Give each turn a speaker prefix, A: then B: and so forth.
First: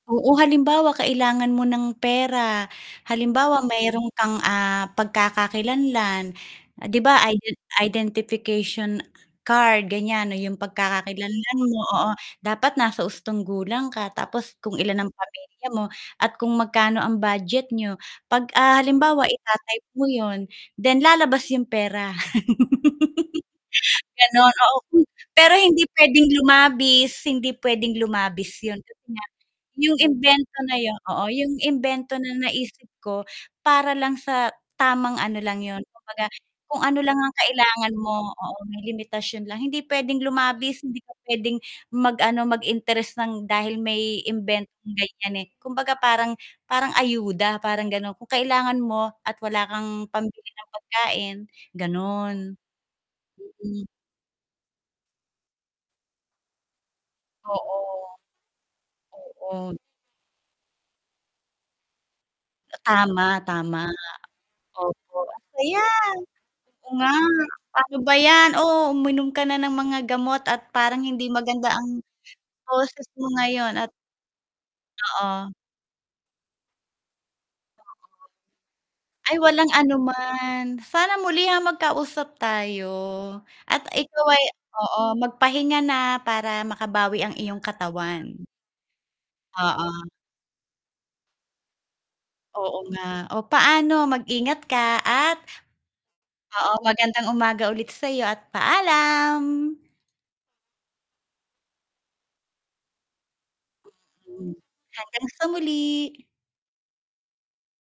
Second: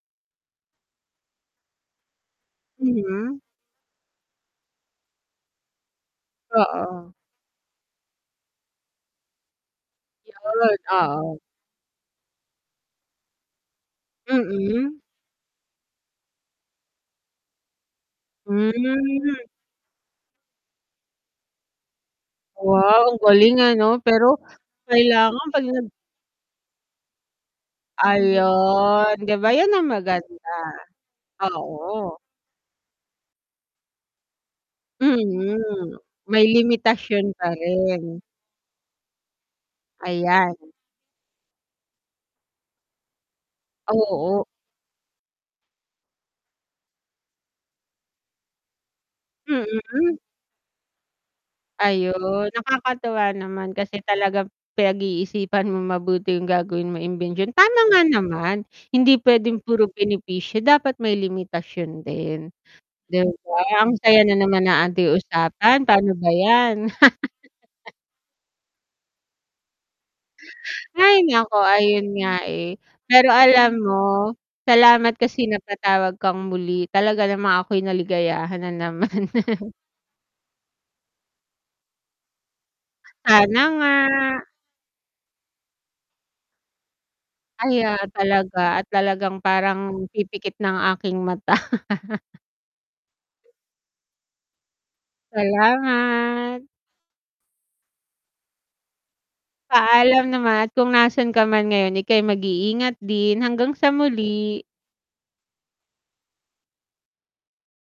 A: Oo, halimbawa kailangan mo ng pera,
B: Mm.
A: halimbawa mayroon kang, ah, pagkakakilanlan. 'Di
B: Oo.
A: ba, iden identification card, ganyan 'no, 'yong
B: Yon, oo.
A: pagkakakilanlan mo, oo, dapat nasa hustong gulang ka, tapos kung
B: Mm.
A: ilan ang pamilya mo at kung magkano ang budget n'yo. 'Pag, ah, halimbawa
B: Hmm.
A: ita-type mo 'yon then lalabas 'yong pera.
B: Wow! Ang galing ano, pero
A: Gan'on, oo hmm.
B: kailangan
A: Pero
B: 'pag
A: hindi
B: nag
A: pwedeng lumabis, hindi pwedeng lumabis yun kasi
B: Ayun,
A: nga
B: di ba, yan ang
A: yung
B: maganda.
A: imbento na yon oo, yung imbento
B: Oo.
A: na naisip ko para lang sa tamang ano lang yun,
B: Mm,
A: kumbaga
B: may
A: kung ano lang ang
B: limitasyon pa
A: kailangan
B: rin.
A: mo. Oo, may limitasyon lang hindi pwedeng
B: Ayan.
A: lumabis, hindi ka pwedeng mag-ano, mag-interest nang dahil may,
B: Oo.
A: imbentong ganyan, eh. Kumbaga, parang parang ayuda parang ganon, kung kailangan mo at wala kang
B: Mm.
A: pambili ng pagkain,
B: Ayun,
A: ganon.
B: nakakatuwa naman,
A: Mm.
B: kasi talagang pinag-iisipan mong mabuti yung gagawin mong imbensyon. Tama nga
A: Oo.
B: naman, hindi pwedeng
A: Oo.
B: puro benepisyo dapat may limitasyon din, di
A: Tama,
B: ba?
A: tama.
B: Ang saya na naman ng ating
A: Opo.
B: usapan,
A: Ayan!
B: pano ba yan?
A: Oo, nga. Paano ba yan, oh, uminom ka na ng mga gamot at parang
B: Hay,
A: hindi
B: naku
A: maganda ang
B: ayun nga, eh!
A: boses mo
B: Pero alam
A: ngayon at
B: mo, salamat kasi
A: oo.
B: napatawag kang muli, talaga namang ako'y
A: Oo.
B: naligayahan na naman
A: Ay, walang anuman. Sana muli, ah, nga magkausap tayo
B: Sana
A: at
B: nga.
A: ikaw ay oo, magpahinga na para makabawi ang iyong
B: Ayan,
A: katawan.
B: talaga at talagang parang
A: Oo.
B: pipikit na ang aking mata.
A: Oo, nga. Oh, paano mag ingat ka at
B: Salamat.
A: oo, magandang umaga ulit sayo at paalam.
B: Paalam naman at kung nasan ka man ngayon ika'y mag-iingat din, hanggang sa
A: Mm,
B: muli.
A: hanggang sa muli.